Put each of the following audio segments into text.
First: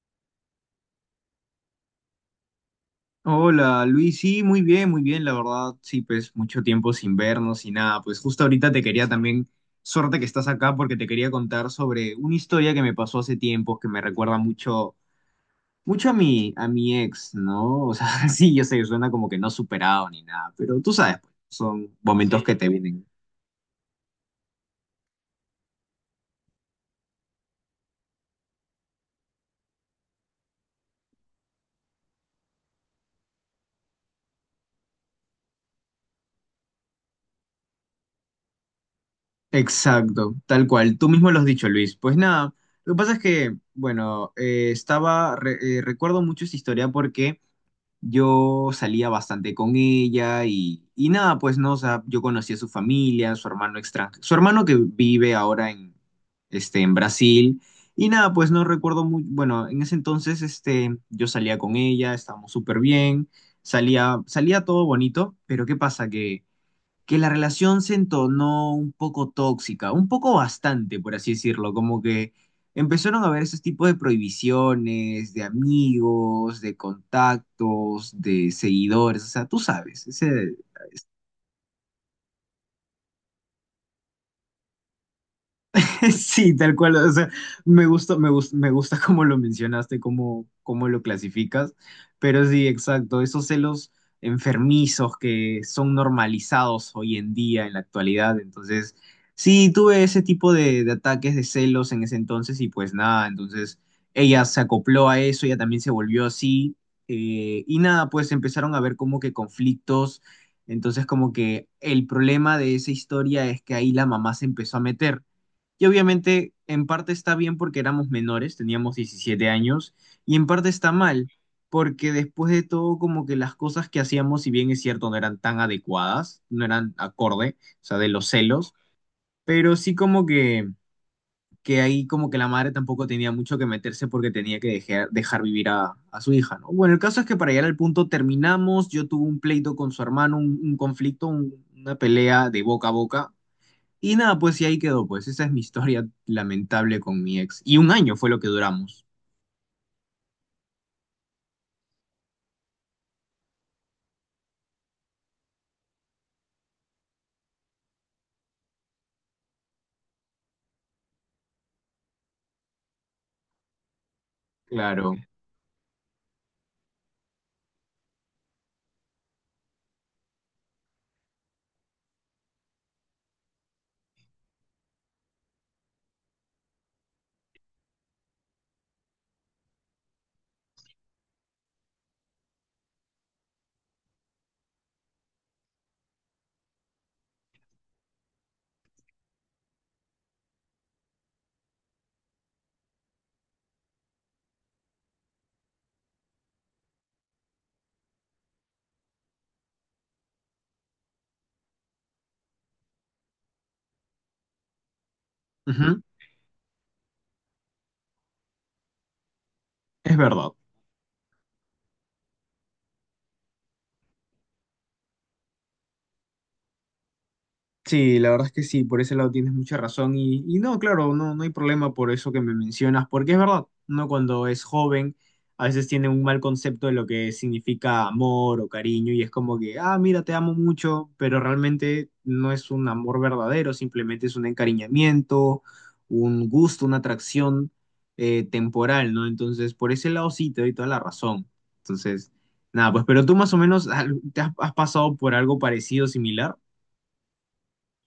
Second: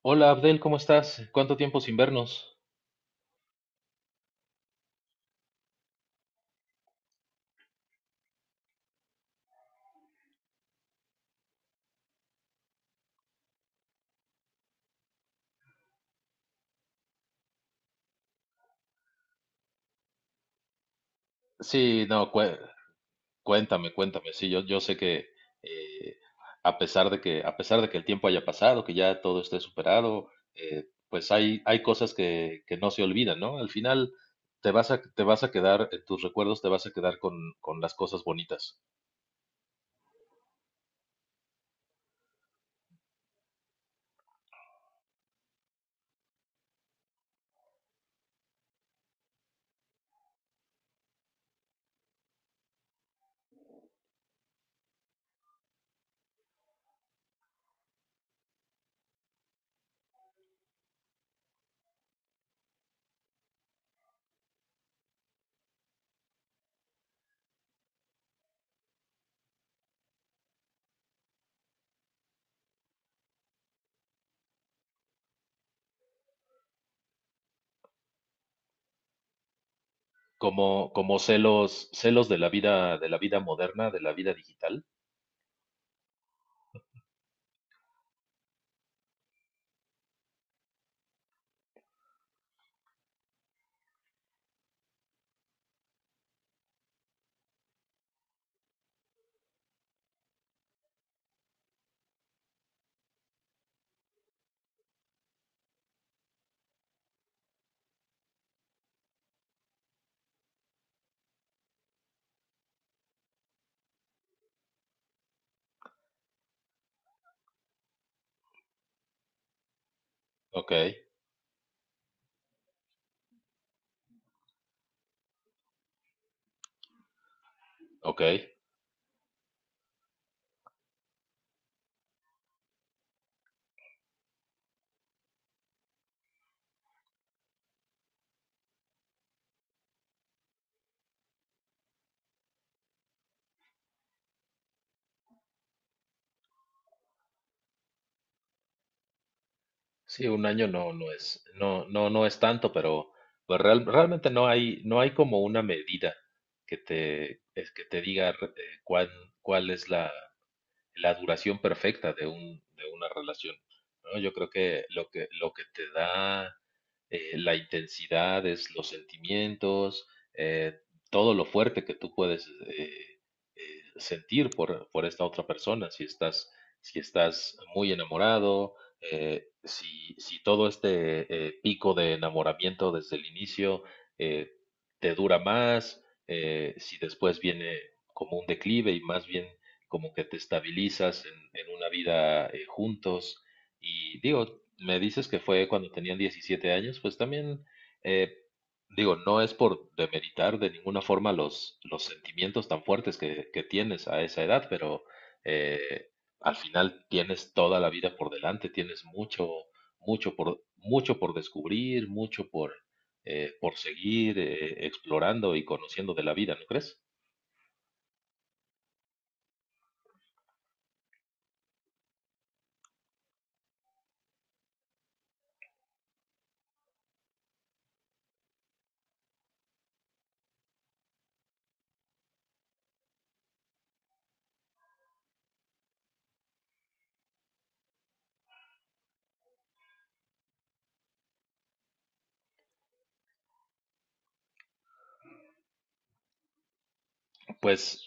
Hola Abdel, ¿cómo estás? ¿Cuánto tiempo sin vernos? Hola Luis, sí, muy bien, la verdad, sí, pues mucho tiempo sin vernos. Y nada, pues justo ahorita te quería también, suerte que estás acá, porque te quería contar sobre una historia que me pasó hace tiempo que me recuerda mucho, mucho a mi ex, ¿no? O sea, sí, yo sé, suena como que no superado ni nada, pero tú sabes, pues, son Sí, no, momentos. Sí, que te vienen. cuéntame, cuéntame. Sí, yo sé que eh, a pesar de que, a pesar de que el tiempo haya pasado, que ya todo esté superado, pues hay cosas que no se olvidan, ¿no? Al final te vas a quedar, en tus recuerdos te vas a quedar con las cosas bonitas, Exacto, tal cual, tú mismo lo has dicho, Luis. Pues nada, lo que pasa es que, bueno, estaba, recuerdo mucho esta historia porque yo salía bastante con ella. Y, y nada, pues no, o sea, yo conocí a su familia, su hermano extranjero, su hermano que vive ahora en, este, en Brasil. Y nada, pues no recuerdo muy, bueno, en ese entonces, este, yo salía con ella, estábamos súper bien, salía, salía todo bonito. Pero ¿qué pasa? Que la relación se entonó un poco tóxica, un poco bastante, por así decirlo, como que empezaron a haber esos tipos de prohibiciones, de amigos, de contactos, de seguidores, o sea, tú sabes, ese... como celos, celos de la vida moderna, de la vida digital. Sí, tal cual. O sea, me gusta, me gusta, me gusta cómo lo mencionaste, cómo, cómo lo clasificas. Pero sí, exacto. Esos celos enfermizos que son normalizados hoy en día, en la actualidad. Entonces, sí, tuve ese tipo de ataques de celos en ese entonces. Y pues nada, entonces ella se acopló a eso, ella también se volvió así. Y nada, pues empezaron a ver como que conflictos. Entonces, como que el problema de esa historia es que ahí la mamá se empezó a meter. Y obviamente en parte está bien porque éramos menores, teníamos 17 años, y en parte Ok, está mal porque después de todo como que las cosas que hacíamos, si bien es cierto, no eran tan adecuadas, no eran acorde, o sea, de ok. los celos, pero sí como que ahí como que la madre tampoco tenía mucho que meterse, porque tenía que dejar, dejar vivir a su hija, ¿no? Bueno, el caso es que, para llegar al punto, terminamos, yo tuve un pleito con su hermano, un conflicto, una pelea de boca a boca. Y nada, pues y ahí quedó, pues esa es mi historia lamentable con mi ex. Y un año fue lo que duramos. Sí, un año no es, no es tanto, pero pues, realmente no no hay como una medida que te, es que te diga ¿cuál es la duración perfecta de un, de una relación, ¿no? Yo creo que Claro. Lo que te da la intensidad, es los sentimientos, eh, todo lo fuerte que tú puedes eh, sentir por esta otra persona, si estás muy enamorado, si todo este pico de enamoramiento desde el inicio eh, te dura más, si después viene como un declive y más bien como que te estabilizas en una vida juntos. Y digo, me dices que fue cuando tenían 17 años, pues también, eh, digo, no es por demeritar de ninguna forma los sentimientos tan fuertes que tienes a esa edad, pero Ujú. eh, al final tienes toda la vida por delante, tienes mucho, Es verdad. Mucho por descubrir, mucho por seguir explorando y conociendo de la vida, ¿no crees? Sí, la verdad es que sí, por ese lado tienes mucha razón. Y, y no, claro, no, no hay problema por eso que me mencionas, porque es verdad, uno cuando es joven a veces tiene un mal concepto de lo que significa amor o cariño, y es como que, ah, mira, te amo mucho, pero realmente no es un amor verdadero, simplemente es un encariñamiento, un gusto, una atracción temporal, ¿no? Entonces, por ese lado sí, te doy toda la razón. Entonces, nada, pues, pero tú más o menos, ah, ¿te has pasado por algo parecido, similar? Pues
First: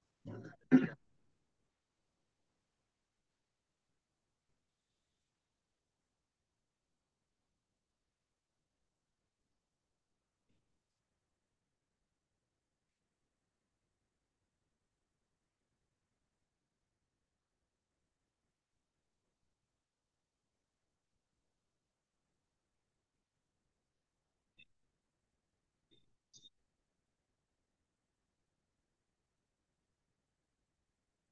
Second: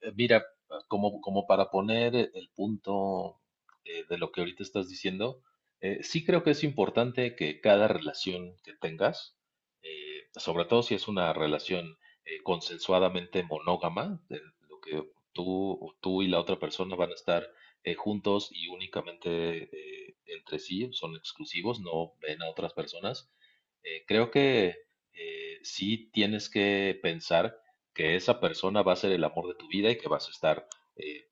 Mira, como para poner el punto de lo que ahorita estás diciendo, sí creo que es importante que cada relación que tengas, sobre todo si es una relación consensuadamente monógama, de lo que tú y la otra persona van a estar juntos y únicamente entre sí, son exclusivos, no ven a otras personas, creo que sí tienes que pensar que esa persona va a ser el amor de tu vida y que vas a estar eh,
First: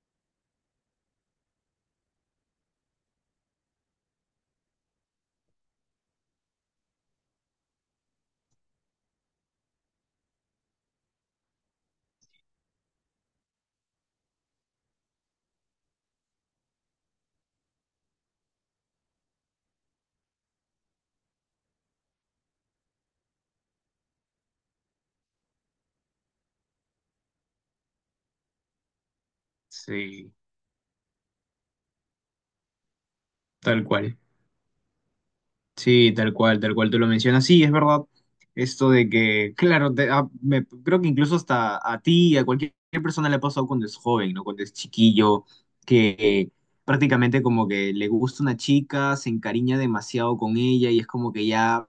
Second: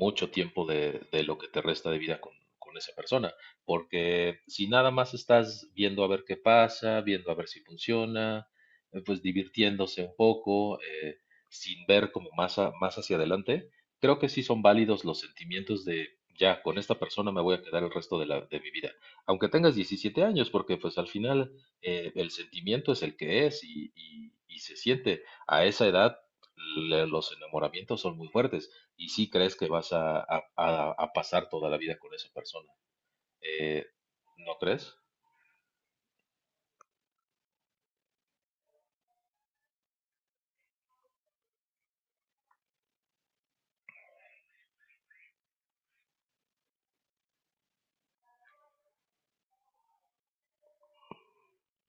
mucho tiempo de lo que te resta de vida con esa persona, porque si nada más estás viendo a ver qué pasa, viendo a ver si funciona, pues divirtiéndose un poco, sin ver como más, más hacia adelante, creo que sí son válidos los sentimientos de, ya, con esta persona me voy a quedar el resto de mi vida, aunque tengas 17 años, porque pues al final el sentimiento es el que es y se siente a esa edad los enamoramientos son muy fuertes y sí crees que vas Sí. A pasar toda la vida con esa persona. Tal Eh, cual. ¿No crees? Sí, tal cual tú lo mencionas. Sí, es verdad. Esto de que, claro, creo que incluso hasta a ti, a cualquier persona le ha pasado cuando es joven, ¿no? Cuando es chiquillo, que prácticamente como que le gusta una chica, se encariña demasiado con ella y es como que ya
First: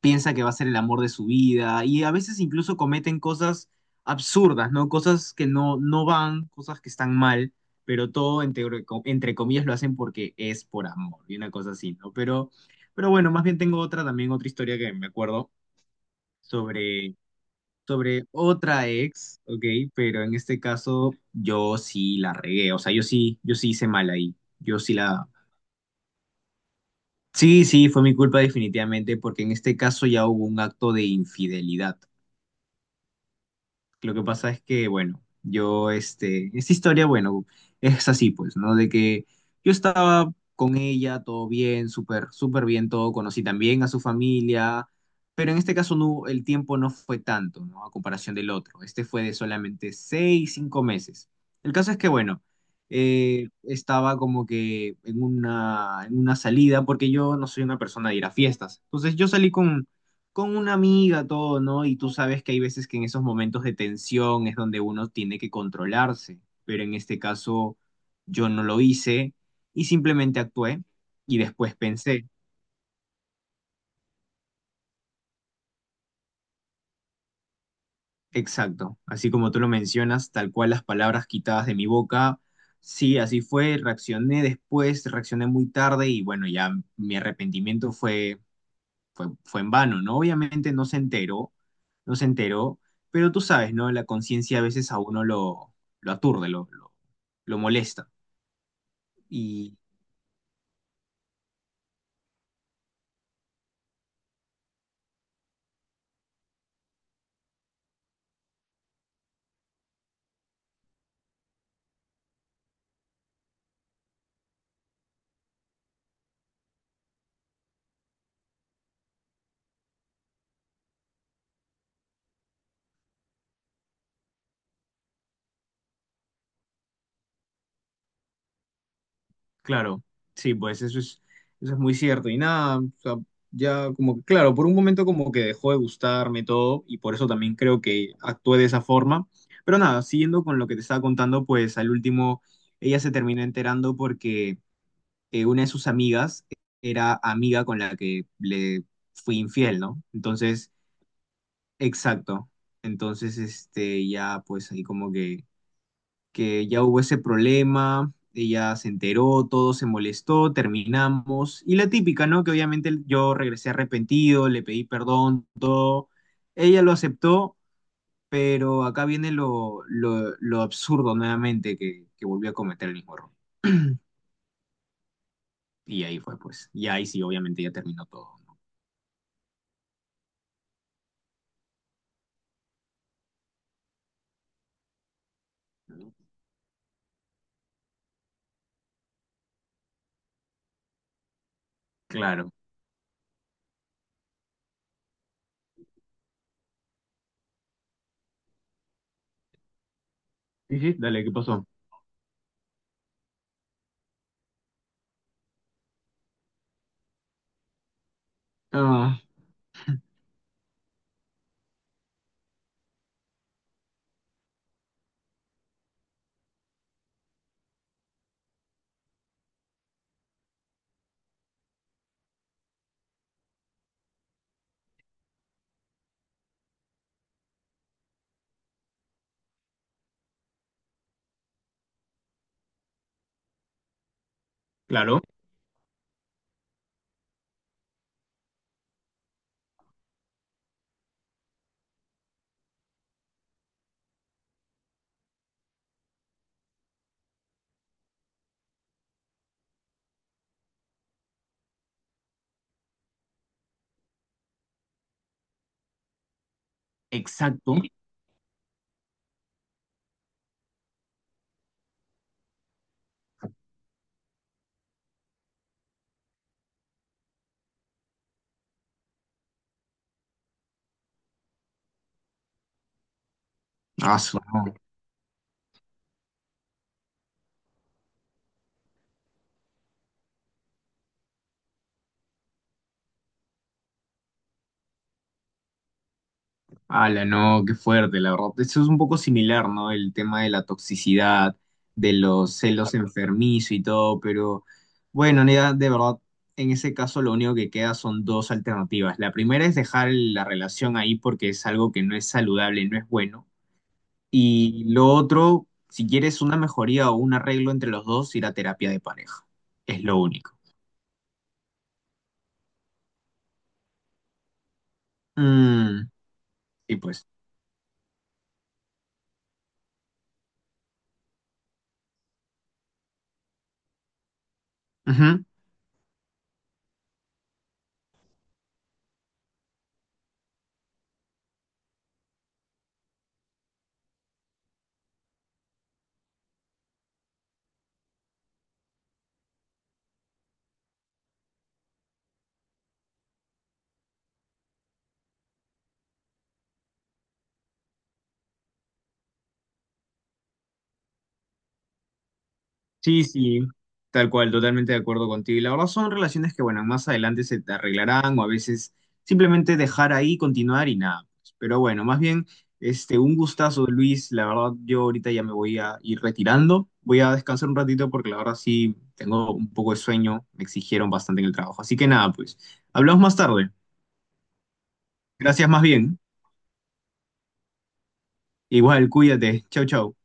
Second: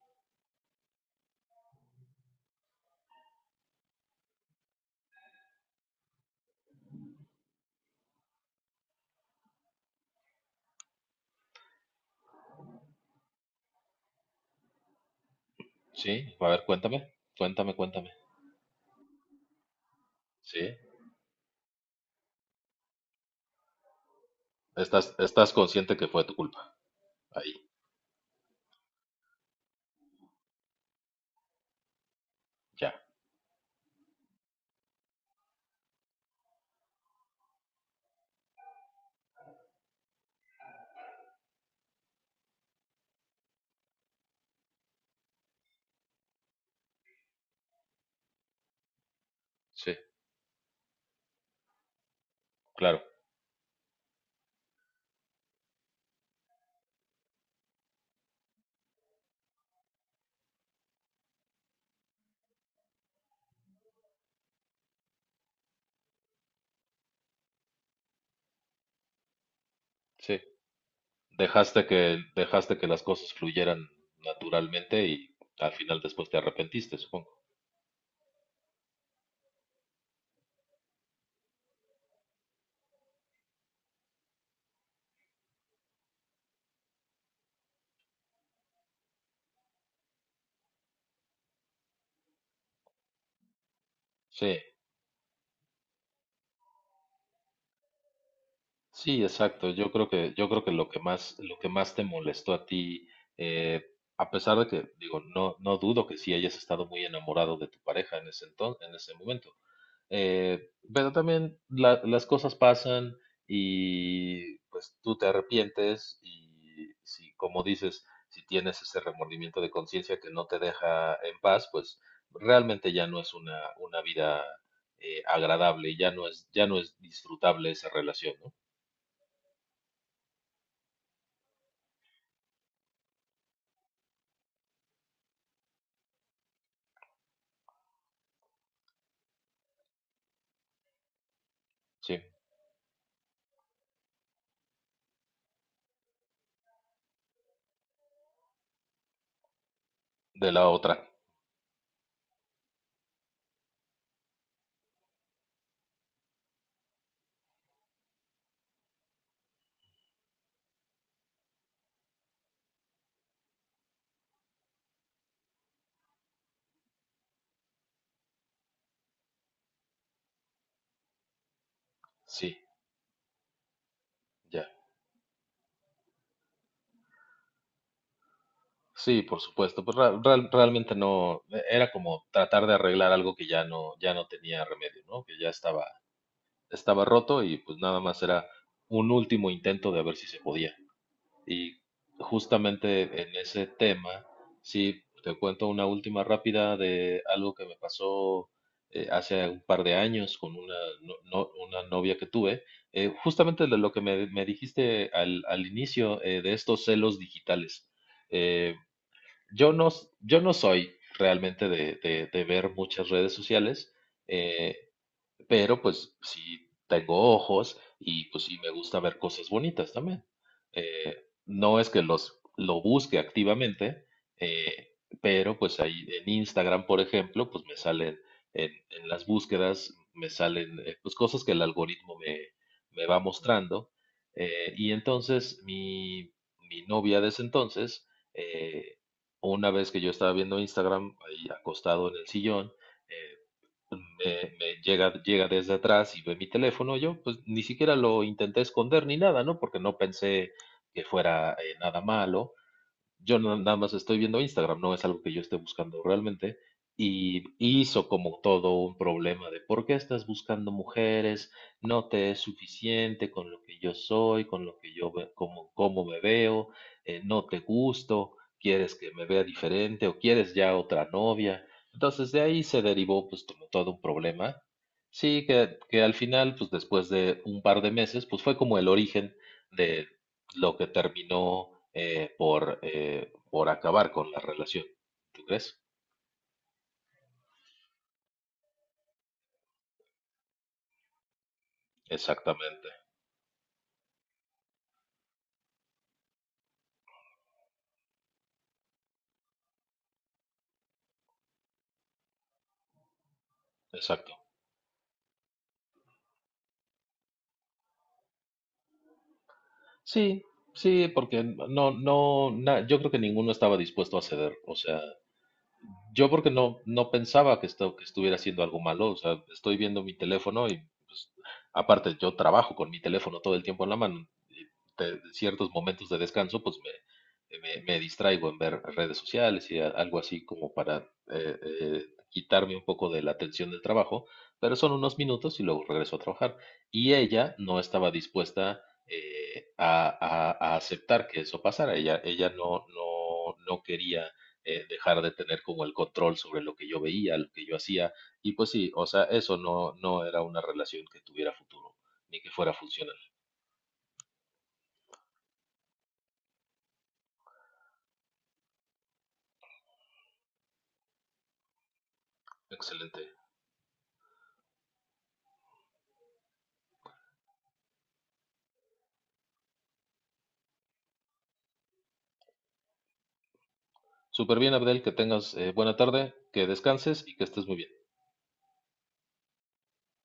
piensa que va a ser el amor de su vida. Y a veces incluso cometen cosas absurdas, ¿no? Cosas que no, no van, cosas que están mal, pero todo entre comillas lo hacen porque es por amor y una cosa así, ¿no? Pero... pero bueno, más bien tengo otra también, otra historia que me acuerdo Sí, a ver, cuéntame, sobre, cuéntame, cuéntame. sobre otra ex, ¿ok? Pero en Sí, este caso yo sí la regué, o sea, yo sí, yo sí hice mal ahí, yo sí estás, la... estás consciente que fue tu culpa. Ahí, Sí, sí, fue mi culpa definitivamente, porque en este caso ya hubo un acto de infidelidad. ya. Lo que pasa es que, bueno, yo, este, esta historia, bueno, es así, pues, ¿no? De que yo estaba con ella, todo bien, súper, súper bien todo, conocí también a su familia, pero en este caso no, el tiempo no fue tanto, ¿no? A comparación del otro. Este fue de solamente Sí, seis, cinco meses. El caso es que, bueno, claro, estaba como que en una salida, porque yo no soy una persona de ir a fiestas. Entonces yo salí con una amiga, todo, ¿no? Y tú sabes que hay veces que en esos momentos de tensión es donde uno tiene que controlarse, pero en este caso yo no lo hice y simplemente sí. actué y después pensé, Dejaste que las cosas fluyeran naturalmente y al final después te arrepentiste, supongo. exacto, así como tú lo mencionas, tal cual las palabras quitadas de mi boca, sí, así fue, reaccioné después, reaccioné muy tarde, y bueno, ya mi arrepentimiento fue fue en vano, ¿no? Obviamente no se enteró, no se enteró, pero tú sabes, ¿no? La Sí, conciencia a veces a uno lo aturde, lo molesta. sí, exacto. Y Yo creo yo creo que lo que más te molestó a ti, eh, a pesar de que, digo, no, no dudo que sí hayas estado muy enamorado de tu pareja en ese entonces, en ese momento. Pero también las cosas pasan y pues tú te arrepientes y si, como dices, si tienes ese remordimiento de conciencia que no te deja en paz, pues realmente ya no es una vida, agradable, ya no es disfrutable esa relación, ¿no? claro, sí, pues eso es muy cierto. Y nada, o sea, ya como que, claro, por un momento como que dejó de gustarme todo, y por eso también creo que actué de esa forma. Pero nada, siguiendo con lo que te estaba contando, pues al Sí. último ella se terminó enterando porque una de sus amigas era amiga con la que le fui infiel, ¿no? De la Entonces, otra, exacto. Entonces, este, ya pues ahí como que ya hubo ese problema, ella se enteró, todo se molestó, terminamos. Y la típica, ¿no? Que obviamente yo regresé arrepentido, le pedí perdón, todo. Ella lo aceptó, pero acá viene lo absurdo nuevamente, que volvió a sí, cometer el mismo error. ya. Y ahí fue, pues. Y ahí sí, obviamente ya terminó todo, Sí, por supuesto, pues realmente no, era como tratar de arreglar algo que ya no, ya no tenía remedio, ¿no? Que ya estaba, ¿no? estaba roto y pues nada más era un último intento de ver si se podía. Y Claro. justamente en ese tema, sí, te cuento una última rápida de algo que me pasó hace un par de años con una, una novia que tuve. Justamente de lo que me dijiste al inicio de estos celos digitales. Eh, Ah. Yo no soy realmente de ver muchas redes sociales. eh, pero pues sí tengo ojos y pues sí me gusta ver cosas bonitas también. No es que los lo busque activamente, eh, pero pues ahí en Instagram, por ejemplo, pues me salen en las búsquedas, me salen pues cosas que el algoritmo me va mostrando. eh, y Claro. entonces mi, mi novia de ese entonces, eh, una vez que yo estaba viendo Instagram, ahí acostado en el sillón, eh, me llega, llega desde atrás y ve mi teléfono. Yo, pues ni siquiera lo intenté esconder ni nada, ¿no? Porque no pensé que fuera nada malo. Yo no- nada más estoy viendo Instagram, no es algo que yo esté buscando realmente. Y Exacto. hizo como todo un problema de por qué estás buscando mujeres, no te es suficiente con lo que yo soy, con lo que como, cómo me veo, no te gusto, quieres que me vea diferente o quieres ya otra novia. Entonces de ahí se derivó pues como todo un Ah, su- problema. no. Sí, que al final pues después de un par de meses pues fue como el origen de lo que terminó por acabar con la relación. ¿Tú crees? Ala, no, qué fuerte, la verdad. Eso es un poco similar, ¿no? El tema de la toxicidad, de los Exactamente, celos enfermizos y todo, pero bueno, ya, de verdad, en ese caso lo único que queda son dos alternativas. La primera es dejar la relación ahí porque es algo que no es saludable, no es bueno. exacto. Y lo otro, si quieres una mejoría o un arreglo entre los dos, ir a terapia de pareja. Es lo Sí, único. sí, porque no, no, na- yo creo que ninguno estaba dispuesto a ceder. O sea, Mm, yo porque y no pues. pensaba que, esto, que estuviera haciendo algo malo, o sea, estoy viendo mi teléfono y pues, aparte yo trabajo con mi teléfono todo el tiempo en la mano, y ciertos momentos de descanso pues me distraigo en ver redes sociales y algo así como para quitarme un poco de la atención del trabajo, pero son unos minutos y luego regreso a trabajar. Y ella no estaba dispuesta a aceptar que eso pasara, ella no quería dejar de tener como el control sobre lo que yo veía, lo que yo hacía. Y pues sí, o sea, eso no era una relación que tuviera futuro, ni que fuera funcional. Sí, sí, tal cual, totalmente de acuerdo contigo. Y la verdad son relaciones que, bueno, más adelante se te arreglarán, o a veces simplemente dejar ahí, continuar y nada, pues. Pero bueno, más bien, este, Excelente. un gustazo, Luis. La verdad, yo ahorita ya me voy a ir retirando. Voy a descansar un ratito porque la verdad sí tengo un poco de sueño. Me exigieron bastante en el trabajo. Así que nada, pues, hablamos más tarde. Súper bien, Abdel, que tengas Gracias más buena bien. tarde, que descanses y que estés muy bien. Igual, cuídate. Chau, chau.